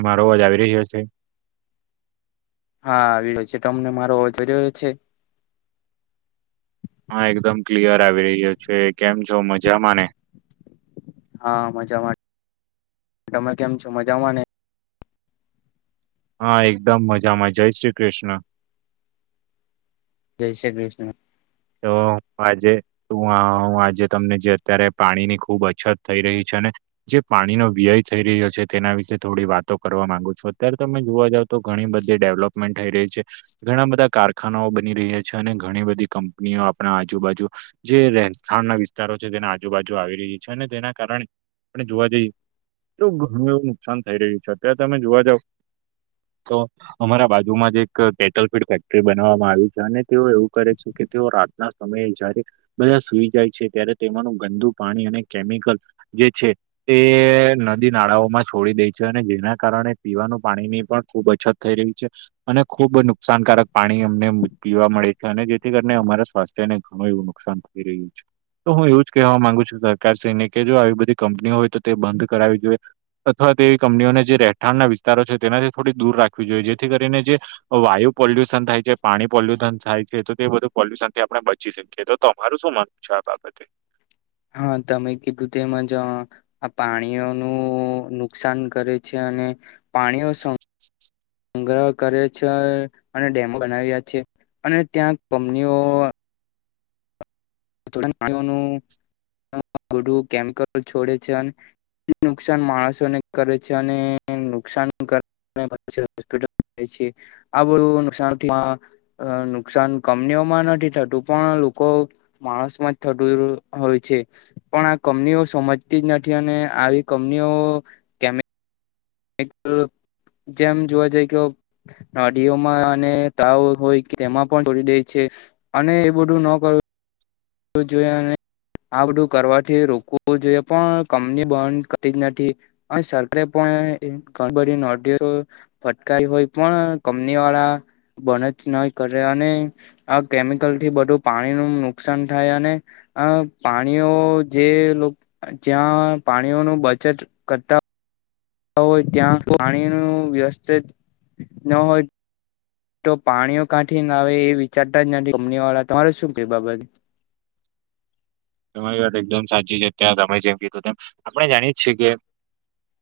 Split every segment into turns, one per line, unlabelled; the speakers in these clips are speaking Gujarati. એમાં રોવાજ આવી રહ્યો હશે.
હા આવી રહ્યો છે તમને મારો ઓ જો રહ્યો છે.
હા એકદમ ક્લિયર આવી રહ્યો છે કેમ છો મજામાંને.
હા મજામાં તમે કેમ છો મજામાં ને.
હા એકદમ મજામાં જય શ્રી કૃષ્ણ.
જય શ્રી કૃષ્ણ.
તો આજે તો આજે તમને જે અત્યારે પાણી ની ખુબ અછત થઈ રહી છે ને જે પાણીનો વ્યય થઈ રહ્યો છે તેના વિશે થોડી વાતો કરવા માંગુ છું અત્યારે તમે જોવા જાવ તો ઘણી બધી ડેવલોપમેન્ટ થઈ રહી છે ઘણા બધા કારખાનાઓ બની રહ્યા છે અને ઘણી બધી કંપ નિયો આપણા આજુ-બાજુ જે રહેથાણના વિસ્તારો છે, તેના આજુ-બાજુ આવી રહી છે. અને તેના કારણે આપણે જોવા જઈએ તો ઘણું એવું નુકસાન થઈ રહ્યું છે. અત્યારે તમે જોવા જાવ તો અમારા બાજુમાં જ એક કેટલ ફીડ ફેક્ટરી બનાવામાં આવી છે, અને તેઓ એવું કરે છે કે તેઓ રાતના સમયે જારેક બધા સુઈ જાય છે. ત્યારે તેમાંનું ગંદુ પાણી અને કેમિકલ જે છે તે નદી નાળાઓમાં છોડી દે છે. અને જેના કારણે પીવાનું પાણીની પણ ખુબ અછત થઈ રહ્યું છે. અને ખુબ નુકસાનકારક પાણી અમને પીવા મળે છે. અને જેથી કરી ને અમારા સ્વાસ્થ્ય ને ઘણું એવું નુકસાન થઈ રહ્યું છે. તો હું એવું જ કહેવા માંગુ છું. સરકાર શ્રીને કે, જો આવી બધી કંપનીઓ હોય તો તે બંધ કરાવવી જોઈએ. અથવા એવી કંપનીઓને જે રહેઠાણના વિસ્તારો છે તેનાથી થોડી દૂર રાખવી જોઈએ. જેથી કરીને જે વાયુ પોલ્યુશન થાય છે. પાણી પોલ્યુથન થાય છે. તો તે બધું પોલ્યુશન થી આપડ બચી શકીએ. તો તમારું શું માનવું છે આ બાબતે?
હા, તમે કીધું તેમજ આ પાણીઓનું નુકસાન કરે છે, અને પાણીઓ સ સંગ્રહ કરે છે. અને ડેમો બનાવ્યા છે. અને ત્યાં કંપનીઓ તુરંત પ્રાણીઓનું બધું કેમિકલ છોડે છે. અને [unintelligible] નુકસાન માણસોને કરે છે. અને નુકસાન કર [unintelligible] આ બધું નુકસાનમાં અ નુકસાન કંપનીઓમાં નથી થતું, પણ લોકો માણસમાં જ થતુ હોય છે. પણ આ કંપનીઓ સમજતી જ નથી. અને આવી કંપનીઓ એક ત જેમ જોવા જઈ તો નડીઓમાં અને તાવ હોય તેમાં પણ તોડી દે છે. અને એ બધું ન કર ઉજોયે અને આ બધું કરવાથી રોકવું જોઈએ. પણ કંપની બંધ કરી જ નથી. અને સરકારે પણ એ ખડબડી નોધેતો ફટકારી હોય. પણ કંપની વાળા બન જ નઈ કરે. અને આ કેમિકલ થી બધું પાણીનુ નુકસાન થાય અને અ પાણીઓ જે લોક, જ્યાં પાણીઓનું બચત કરતા હોય. ત્યાં પાણી નું વ્યસ્તિત ન હોય તો પાણીઓ કાંઠી ના આવે. એ વિચારતા જ નથી કમની વાળા. તમારે શું કે બાબતે?
તમારી વાત એકદમ સાચી છે. ત્યાં તમે જેમ કીધું તેમ. આપણે જાણીએ છીએ કે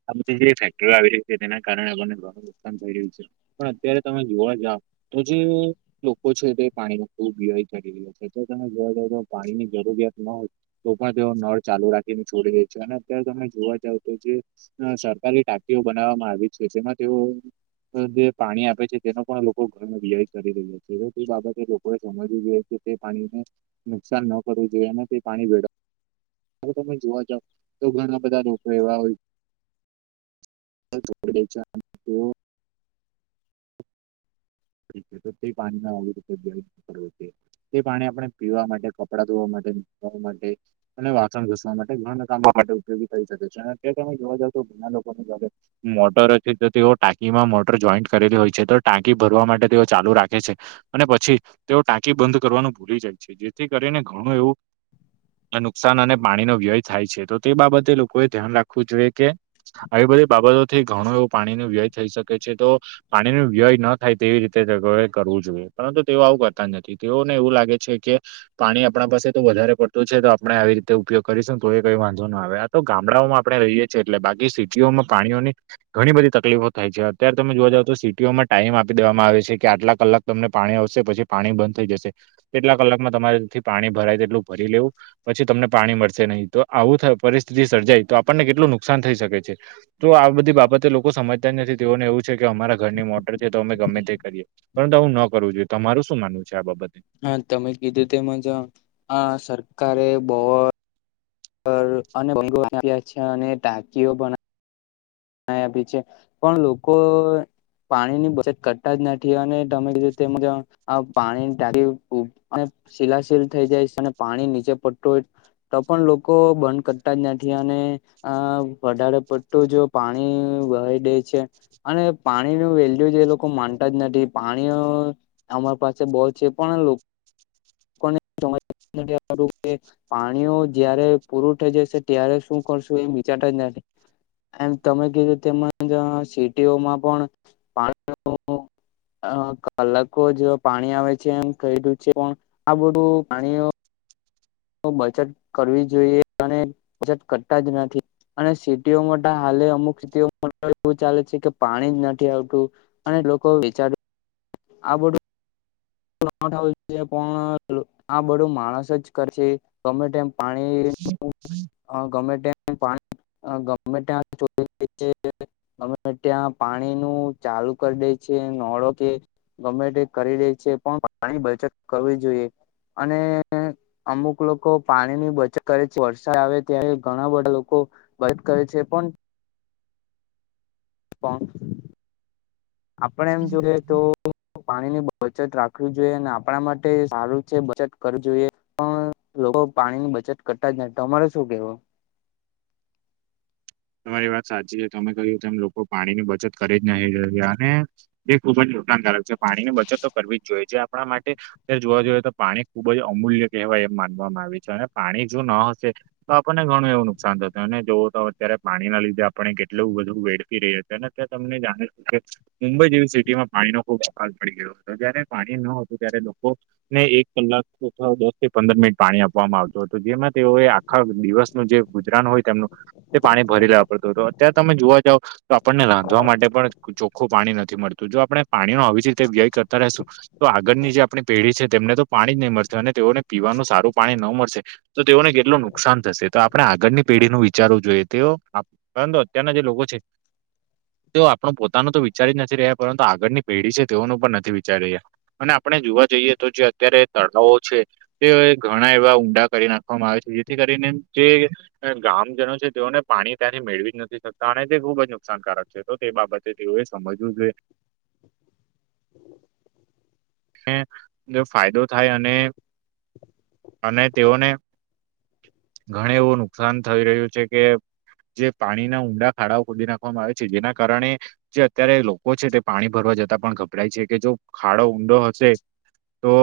આ બધી જે ફેક્ટરીઓ આવી રહી છે, તેના કારણે [unintelligible] નુકસાન થઈ રહ્યું છે. પણ અત્યારે તમે જોવા જાઓ, તો જે લોકો છે તે પાણીનો ખુબ વ્યય કરી રહ્યા છે. એતો તમે જોવા જાવ તો, પાણી ની જરૂરિયાત ન હોય, તો પણ તેઓ નળ ચાલુ રાખીને છોડી દે છે. અને અત્યારે તમે જોવા જાવ તો જે સરકારી ટાંકીઓ બનાવવામાં આવી છે. જેમાં તેઓ જે પાણી આપે છે. તેનો પણ લોકો ઘનો વ્યય કરી રહ્યા છે. હવે તે બાબતે લોકોએ સમજવું જોઈએ તો તે પાણીને નુકસાન ન કરવું જોઈએ. અને પાણી વેડફ અને તમે જોવા જાવ તો, ઘણા બધા રોગો એવા હોય [unintelligible] તો તે પાણીના આવી રીતે વ્યય ન કરવો તે પાણી આપણે પીવા માટે, કપડાં ધોવા માટે [unintelligible] માટે અને વાસણ ઘસવા માટે ઘણા કામો માટે ઉપયોગી થઈ શકે છે. અને તે તમે જોવા જાવ તો ઘણા લોકોને ઘરે મોટર હતી તો તેઓ ટાંકીમાં મોટર જોઈન્ટ કરેલી હોય છે. તો ટાંકી ભરવા માટે તેઓ ચાલુ રાખે છે. અને પછી તેઓ ટાંકી બંધ કરવાનું ભૂલી જાય છે. જેથી કરીને ઘણું એવું નુકસાન અને પાણીનો વ્યય થાય છે. તો તે બાબતે લોકોએ ધ્યાન રાખવું જોઈએ કે આવી બધી બાબતો થી ઘણું એવું પાણી નું વ્યય થઈ શકે છે તો પાણી નું વ્યય ન થાય તેવી રીતે [unintelligible] કરવું જોઈએ પરંતુ તેઓ આવું કરતા નથી તેઓને એવું લાગે છે કે પાણી આપણા પાસે તો વધારે પડતું છે તો આપણેે આવી રીતે ઉપયોગ કરીશું તો એ કઈ વાંધો ન આવે. તો ગામડાઓમાં આપણે રહીએ છીએ એટલે બાકી સિટીઓમાં પાણીઓની ઘણી બધી તકલીફો થાય છે અત્યારે તમે જોવા જાવ તો સિટીઓમાં ટાઈમ આ પી દેવામાં આવે છે કે આટલા કલાક તમને પાણી આવશે પછી પાણી બંધ થઈ જશે. એટલા કલાકમાં તમારેથી પાણી ભરાય તેટલું ભરી લેવું. પછી તમને પાણી મળશે નહી તો આવું પરિસ્થિતિ સર્જાય તો આપણને કેટલું નુકસાન થઈ શકે છે. તો આ બધી બાબતે લોકો સમજતા નથી તેઓને એવું છે કે અમારા ઘરની મોટર છે તો અમે ગમે તે કરીએ પરંતુ આવું ન કરવું જોઈએ તમારું શું માનવું છે આ બાબતે
હા તમે કીધું તેમાંજ આ સરકારે બોર અને [unintelligible] છે અને ટાંકીઓ પણ બનાય આપી છે પણ લોકો પાણી ની બચત કરતા જ નથી અને તમે કીધું તે મુજબ આ પાણી ટાકી [unintelligible] શિલાશિલ થઈ જાય છે અને પાણી નીચે પડતું હોય તો પણ લોકો બંધ કરતા જ નથી અને અ વધારે પડતું જો પાણી વહાઈ દે છે અને પાણી નું વેલ્યુ જે એ લોકો માનતા જ નથી પાણી અમાર પાસે બોર છે પણ લોકો ને સમજવમાં નથી આવતું કે પાણીઓ જયારે પૂરું થઈ જશે ત્યારે શું કરશું એ વિચારતા જ નથી. એમ તમે કીધું તેમજ સીટીઓમાં પણ પાણીનું અ કલાકો જ પાણી આવે છે એમ [unintelligible] છે પણ આ બધું પાણીનું બચત કરવી જોઈએ અને બચત કરતા જ નથી અને સિટીઓ માતો હાલે અમુક સિટીઓ માતો એવું ચાલે છે કે પાણી જ નથી આવતું. અને લોકો વિચાર આ બધું [unintelligible] પણ આ બધું માણસ જ કરશે. ગમે તેમ ટાઈમ પાણી [unintelligible] ગમે તેમ પાણી અ ગમે ત્યાં [unintelligible] ગમે ત્યાં પાણી નું ચાલુ કરી દે છે નળો કે ગમે તે કરી દે છે પણ પાણી બચત કરવી જોઈએ અને અમુક લોકો પાણી ની બચત કરે છે વરસાદ આવે ત્યારે ઘણા બધા લોકો વાત કરે છે પણ આપણે એમ જોયએ તો પાણી ની બચત રાખવી જોઈએ અને આપણા માટે સારું છે બચત કરવી જોઈએ. પણ લોકો પાણીની બચત કરતા જ તમારે શું કેવું?
તમારી વાત સાચી છે તમે કહ્યું કે એમ લોકો પાણીની બચત કરી જ નહી રહને. એ ખુબ જ નુકાન ધારક છે પાણી ની બચત કરવી જ જોઈએ જે આપણા માટે જોવા જઈએ તો પાણી ખુબ જ અમૂલ્ય કહેવાય એમ માનવામાં આવે છે અને પાણી જો ન હશે. તો આપણને ઘણું એવું નુકસાન થતુંને જોવું તો અત્યારે. પાણી ના લીધે આપણે કેટલું બધું વેડફી રહી છે ત્યાં તમને જાણીશું કે મુંબઈ જેવી સિટીમાં પાણીનો ખૂબ આકારશ પડી ગયો હતો જયારે પાણી ન હતું ત્યારે લોકો. ને એક કલાક અથવા દસ થી પંદર મિનિટ પાણી આપવામાં આવતું હત જેમાં તેઓએ આખા દિવસનું જે ગુજરાન હોય તેમનું તે પાણી ભરી લેવા પડતું હત અત્યારે તમે જોવા જાવ તો આપણને રાંધવા માટે પણ ચોખ્ખું પાણી નથી મળતું જો આપણે પાણી નો આવી જ રીતે વ્યય કરતા રશું. તો આગળની જે આપણી પેઢી છે તેમને તો પાણી જ નહી મળશે અને તેઓને પીવાનું સારું પાણી ન મળશે. તો તેઓને કેટલું નુકસાન થશે તો આપણે આગળની પેઢીનું વિચારવું જોઈએ. તેઓ પરંતુ અત્યારના જે લોકો છે. તેઓ આપણું પોતાનું તો વિચારી જ નથી રહ્યા પરંતુ આગળની પેઢી છે તેઓનું પણ નથી વિચારી રહ્યા. અને આપણે જોવા જઈએ તો જે અત્યારે તળાવો છે. તે ઘણા એવા ઊંડા કરી નાખવામાં આવે છે જેથી કરીને જે ગામજનો છે તેઓને પાણી ત્યાંથી મેળવી જ નથી શકતા અને તે ખુબ જ નુકસાનકારક છે તો તે બાબતે તેઓએ સમજવું જોઈએ. ફાયદો થાય અને, અને તેઓને ઘણું એવું નુકસાન થઈ રહ્યું છે કે જે પાણીના ઊંડા ખાડાઓ ખોદી નાખવામાં આવે છે જેના કારણે. જે અત્યારે લોકો છે તે પાણી ભરવા જતા પણ ગભરાય છે કે જો ખાડો ઊંડો હ શે, તો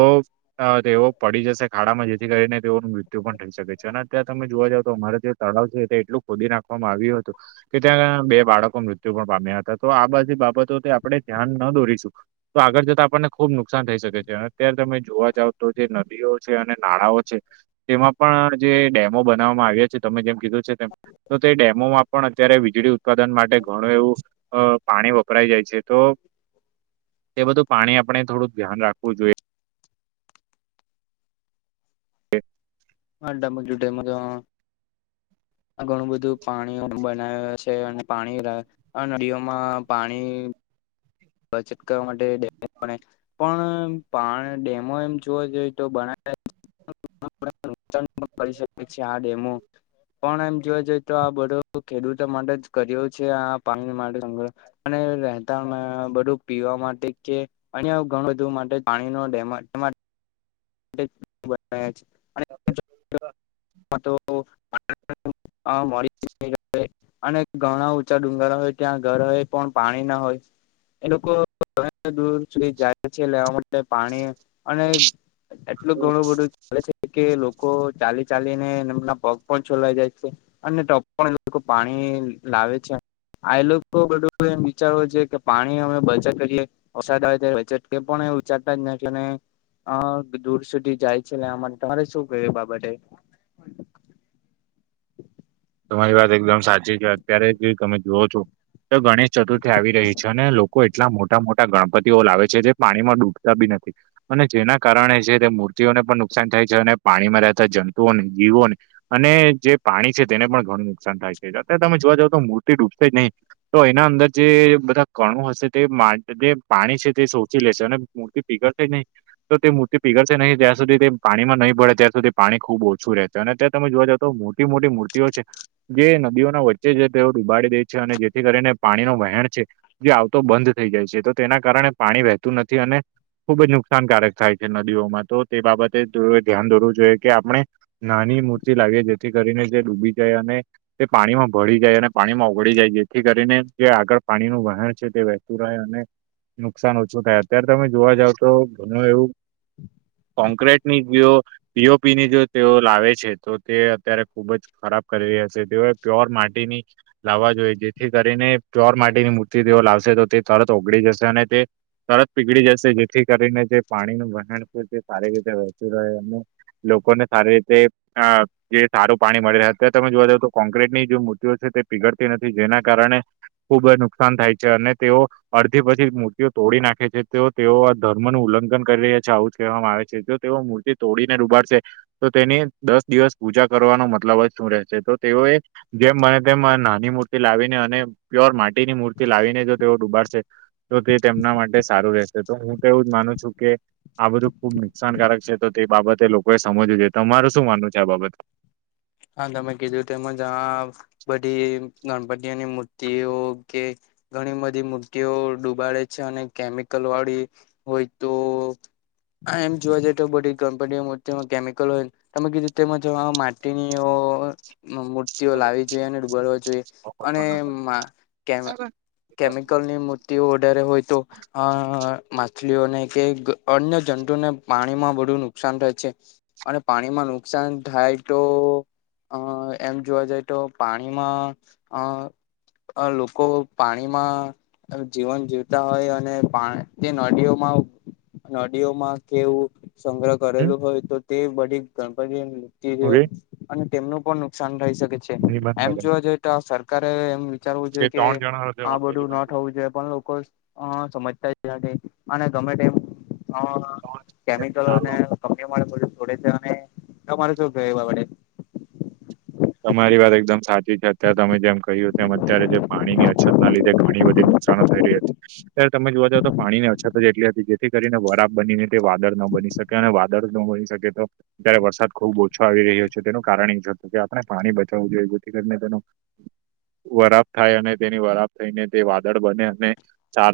અ તેઓ પડી જશે ખાડામાં જેથી કરીને તેઓનું મૃત્યુ પણ થઈ શકે છે અને અત્યારે તમે જોવા જાવ તો અમારે ત્યાં તળાવ છે તે એટલું ખોદી નાખવામાં આવ્યું હતું. કે ત્યાં બે બાળકો મૃત્યુ પણ પામ્યા હતા તો આ બધી બાબતો આપણે ધ્યાન ન દોરીશું. તો આગળ જતા આપણને ખુબ નુક સાન થઈ શકે છે અને અત્યારે તમે જોવા જાવ તો જે નદીઓ છે અને નાળાઓ છે. તેમાં પણ જે ડેમો બનાવવામાં આવ્યા છે તમે જેમ કીધું છે તેમ. તો તે ડેમોમાં પણ અત્યારે વીજળી ઉત્પાદન માટે ઘણું એવું અ પાણી વપરાઈ જાય છે તો એ બધું પાણી આપણે થોડું ધ્યાન રાખવું જોઈએ.
[unintelligible] ઘણું બધું પાણી બનાવે છે અને પાણી [unintelligible] આ નદીઓમાં પાણી બચત કરવા માટે ડેમ [unintelligible] પણ પાણી ડેમો એમ જોવા જોઈએ તો બનાયા [unintelligible] [unintelligible] કરી શકે છે આ ડેમો પણ એમ જોવા જઈએ તો આ બધો ખેડૂતો માટે જ કર્યો છે આ પાણી માટે સંગ્રહ અને રહેેતાણમાં બધું પીવા માટે કે, અન્ય ઘણું બધું માટે પાણીના ડેમ એટલે જ બનાયા છે [unintelligible] અને ઘણા ઊંચા ડુંગળ હોય ત્યાં ઘર હોય પણ પાણી ના હોય એ લોકો ઘણા દૂર સુધી જાય છે લેવા માટે પાણી અને એટલું ઘણું બધું ચાલે છે કે લોકો ચાલી ચાલીને એમના પગ પણ છોલાઈ જાય છે અને તો પણ એ લોકો પાણી લાવે છે આએ લોકો બધું એમ વિચારવો જોઈએ કે પાણી અમે બચત કરીએે વરસાદ આવે ત્યારે બચત કરીએ પણ એવું વિચારતાં જ નથી અને અ દૂર સુધી જાય છે લેવા માટે તમારે શું કેવુ એ બાબતે [inaudible]
તમારી વાત એકદમ સાચી કે અત્યારે જે તમે જૂઓ છો તો ગણેશ ચતુર્થી આવી રહી છે ને લોકો એટ ટલા મોટા મોટા ગણપતિઓ લાવે છે જે પાણીમાં ડૂબતા બી નથી અને જેના કારણે છે તે મૂર્તિઓને પણ નુકસાન થાય છે અને પાણીમાં રહેતા જંતુઓને જીવોને અને જે પાણી છે તેને પણ ઘણું નુકસાન થાય છે અત્યારે તમે જોવા જાવ તો મૂર્તિ ડૂબશે જ નહીં તો એના અંદર જે બધા કણું હશે તે પાણી છે તે સોચી લેશે અને મૂર્તિ પીગળ છે નહીં તો તે મૂર્તિ પીગળ છે નહીં જ્યાં સુધી તે પાણીમાં નહીં ભડે ત્યાં સુધી પાણી ખુબ ઓછું રહે છે અને ત્યાં તમે જોવા જાવ તો મોટી મોટી મૂર તીઓ છે જે નદીઓના વચ્ચે છે તેઓ ડુબાડી દે છે અને જેથી કરીને પાણીનો વહેણ છે જે આવતો બંધ થઈ જાય છે તો તેના કારણે પાણી વહેતું નથી અને ખુબ જ નુકસાનકારક થાય છે નદીઓમાં તો તે બાબતે તેઓએ ધ્યાન દોરવું જોઈએ કે આપણે નાની મૂર્તિ લાવીએ જેથી કરીને જે ડૂબી જાય અને તે પાણીમાં ભળી જાય અને પાણીમાં ઓગળી જાય જેથી કરીને જે આગળ પાણીનું વહેણ છે તે વહે [inaudible] અને નુકસાન ઓછું થાય અત્યારે તમે જોવા જાવ તો ઘણું એવું કોન્ક્રટની જે પી ઓ પીની જો તેઓ લાવે છે તો તે અત્યારે ખુબ જ ખરાબ કરી રહ્યા છે તેઓએ પ્યોર માટીની લાવવા જોઈએ જેથી કરીને પ્યોર માટીની મૂર્તિ તેઓ લાવશે તો તે તરત ઓગળી જશે અને તે તરત પીગળી જશે જેથી કરીને જે પાણીનું વહેણ છે તે સારી રીતે વહેતું રહે અને લોકોને સારી રીતે અ જે સારું પાણી મળી રહે અત્યારે તમે જોવા જઓ તો કોન્ક્રીટની જે મૂર્તિઓ છે તે પીગળતી નથી જેના કારણે ખુબ જ નુકસાન થાય છે અને તેઓ અડધી પછી મૂર્તિઓ તોડી નાખે છે તો તેઓ ધર્મનું ઉલ્લંઘન કરી રહ્યા છે આવું જ કહેવામાં આવે છે જો તેઓ મૂર્તિ તોડીને ડૂબાડશે તો તેની દસ દિવસ પૂજા કરવાનો મતલબ જ શું રહેશે તો તેઓ એ જેમ બને તેમ નાની મૂર્તિ લાવીને અને પ્યોર માટીની મૂર્તિ લાવીને જો તેઓ ડૂબાડશે તો તે તેમના માટે સારું રહેશે તો હું તો એવું જ માનું છું કે આ બધું ખુબ નુકસાનકારક છે તો તે બાબતે લોકોએ સમજવું જોઈએ તમારે શું માનવું છે આ બાબત?
હા તમે કીધું તેમજ આ બધી ગણપતિઓની મૂર્તિઓ કે ઘણી બધી મૂર્તિઓ ડૂબાડે છે અને કેમિકલ વાળી હોય તો આ એમ જોવા જઈએ તો બધી કંપનીઓ મર્તિમાં કેમિકલ હોય તમે કીધું તેમજ આ મા ટીની ઓ મુ તીઓ લાવી જોઈએ અને ડૂબાવા જોઈએ અને મા કેમ કેમિકલની મૂર્તિઓ વધારે હોય તો હા અ માછલીઓને કે અન્ય જંતુઓને પાણીમાં બધુ નુકસાન થાય છે. અને પાણીમાં નુકસાન થાય તો હા અ એમ જોવા જાય તો પાણીમાં અ અ લોકો પાણીમાં જીવન જીવતા હોય અને પાણી તે નદીઓમાં નદીઓમાં કેવું સંગ્રહ
હમ
કરેલું હોય તો તે બધી ગણપતિ ડૂપતી
હવે
અને તેમનું પણ નુકસાન થઈ શકે છે.
નિબંધ
એમ
લગન.
જોવા જોઈએ તો સરકારે એમ વિચારવું
જે
જોઈએ કે
ત્રણ જણા હશે
આ બધું ન
બાકી.
થવું જોઈએ પણ લોકો અ સમજતા નથી અને ગમે તેમ
ત્રણ
કેમિકલોને કમે મળે થોડે છે અને તમારે શું કેવુ હવે?
તમારી વાત એકદમ સાચી છે અત્યારે તમે જેમ કહ્યું તેમ અત્યારે જે પાણી ની અછત ના લીધે ઘણી બધી નુકસાાનો થઈ રહી હતી ત્યારે તમે જોવા જાવઓ તો પાણીની અછત જ એટલી હતી જેથી કરીને વરાબ બનીને તે વાદળ ન બની શકે અને વાત ન મળી શકે તો ત્યારે વરસાદ ખુબ ઓછો આવી રહ્યો છે તેનું કારણ એ કે આપણે પાણી બચાવવું જોઈએ જેથી કરીને તેનો વરાપ થાય અને તેની વરાપ થઈને તે વાદળ બને અને ચાર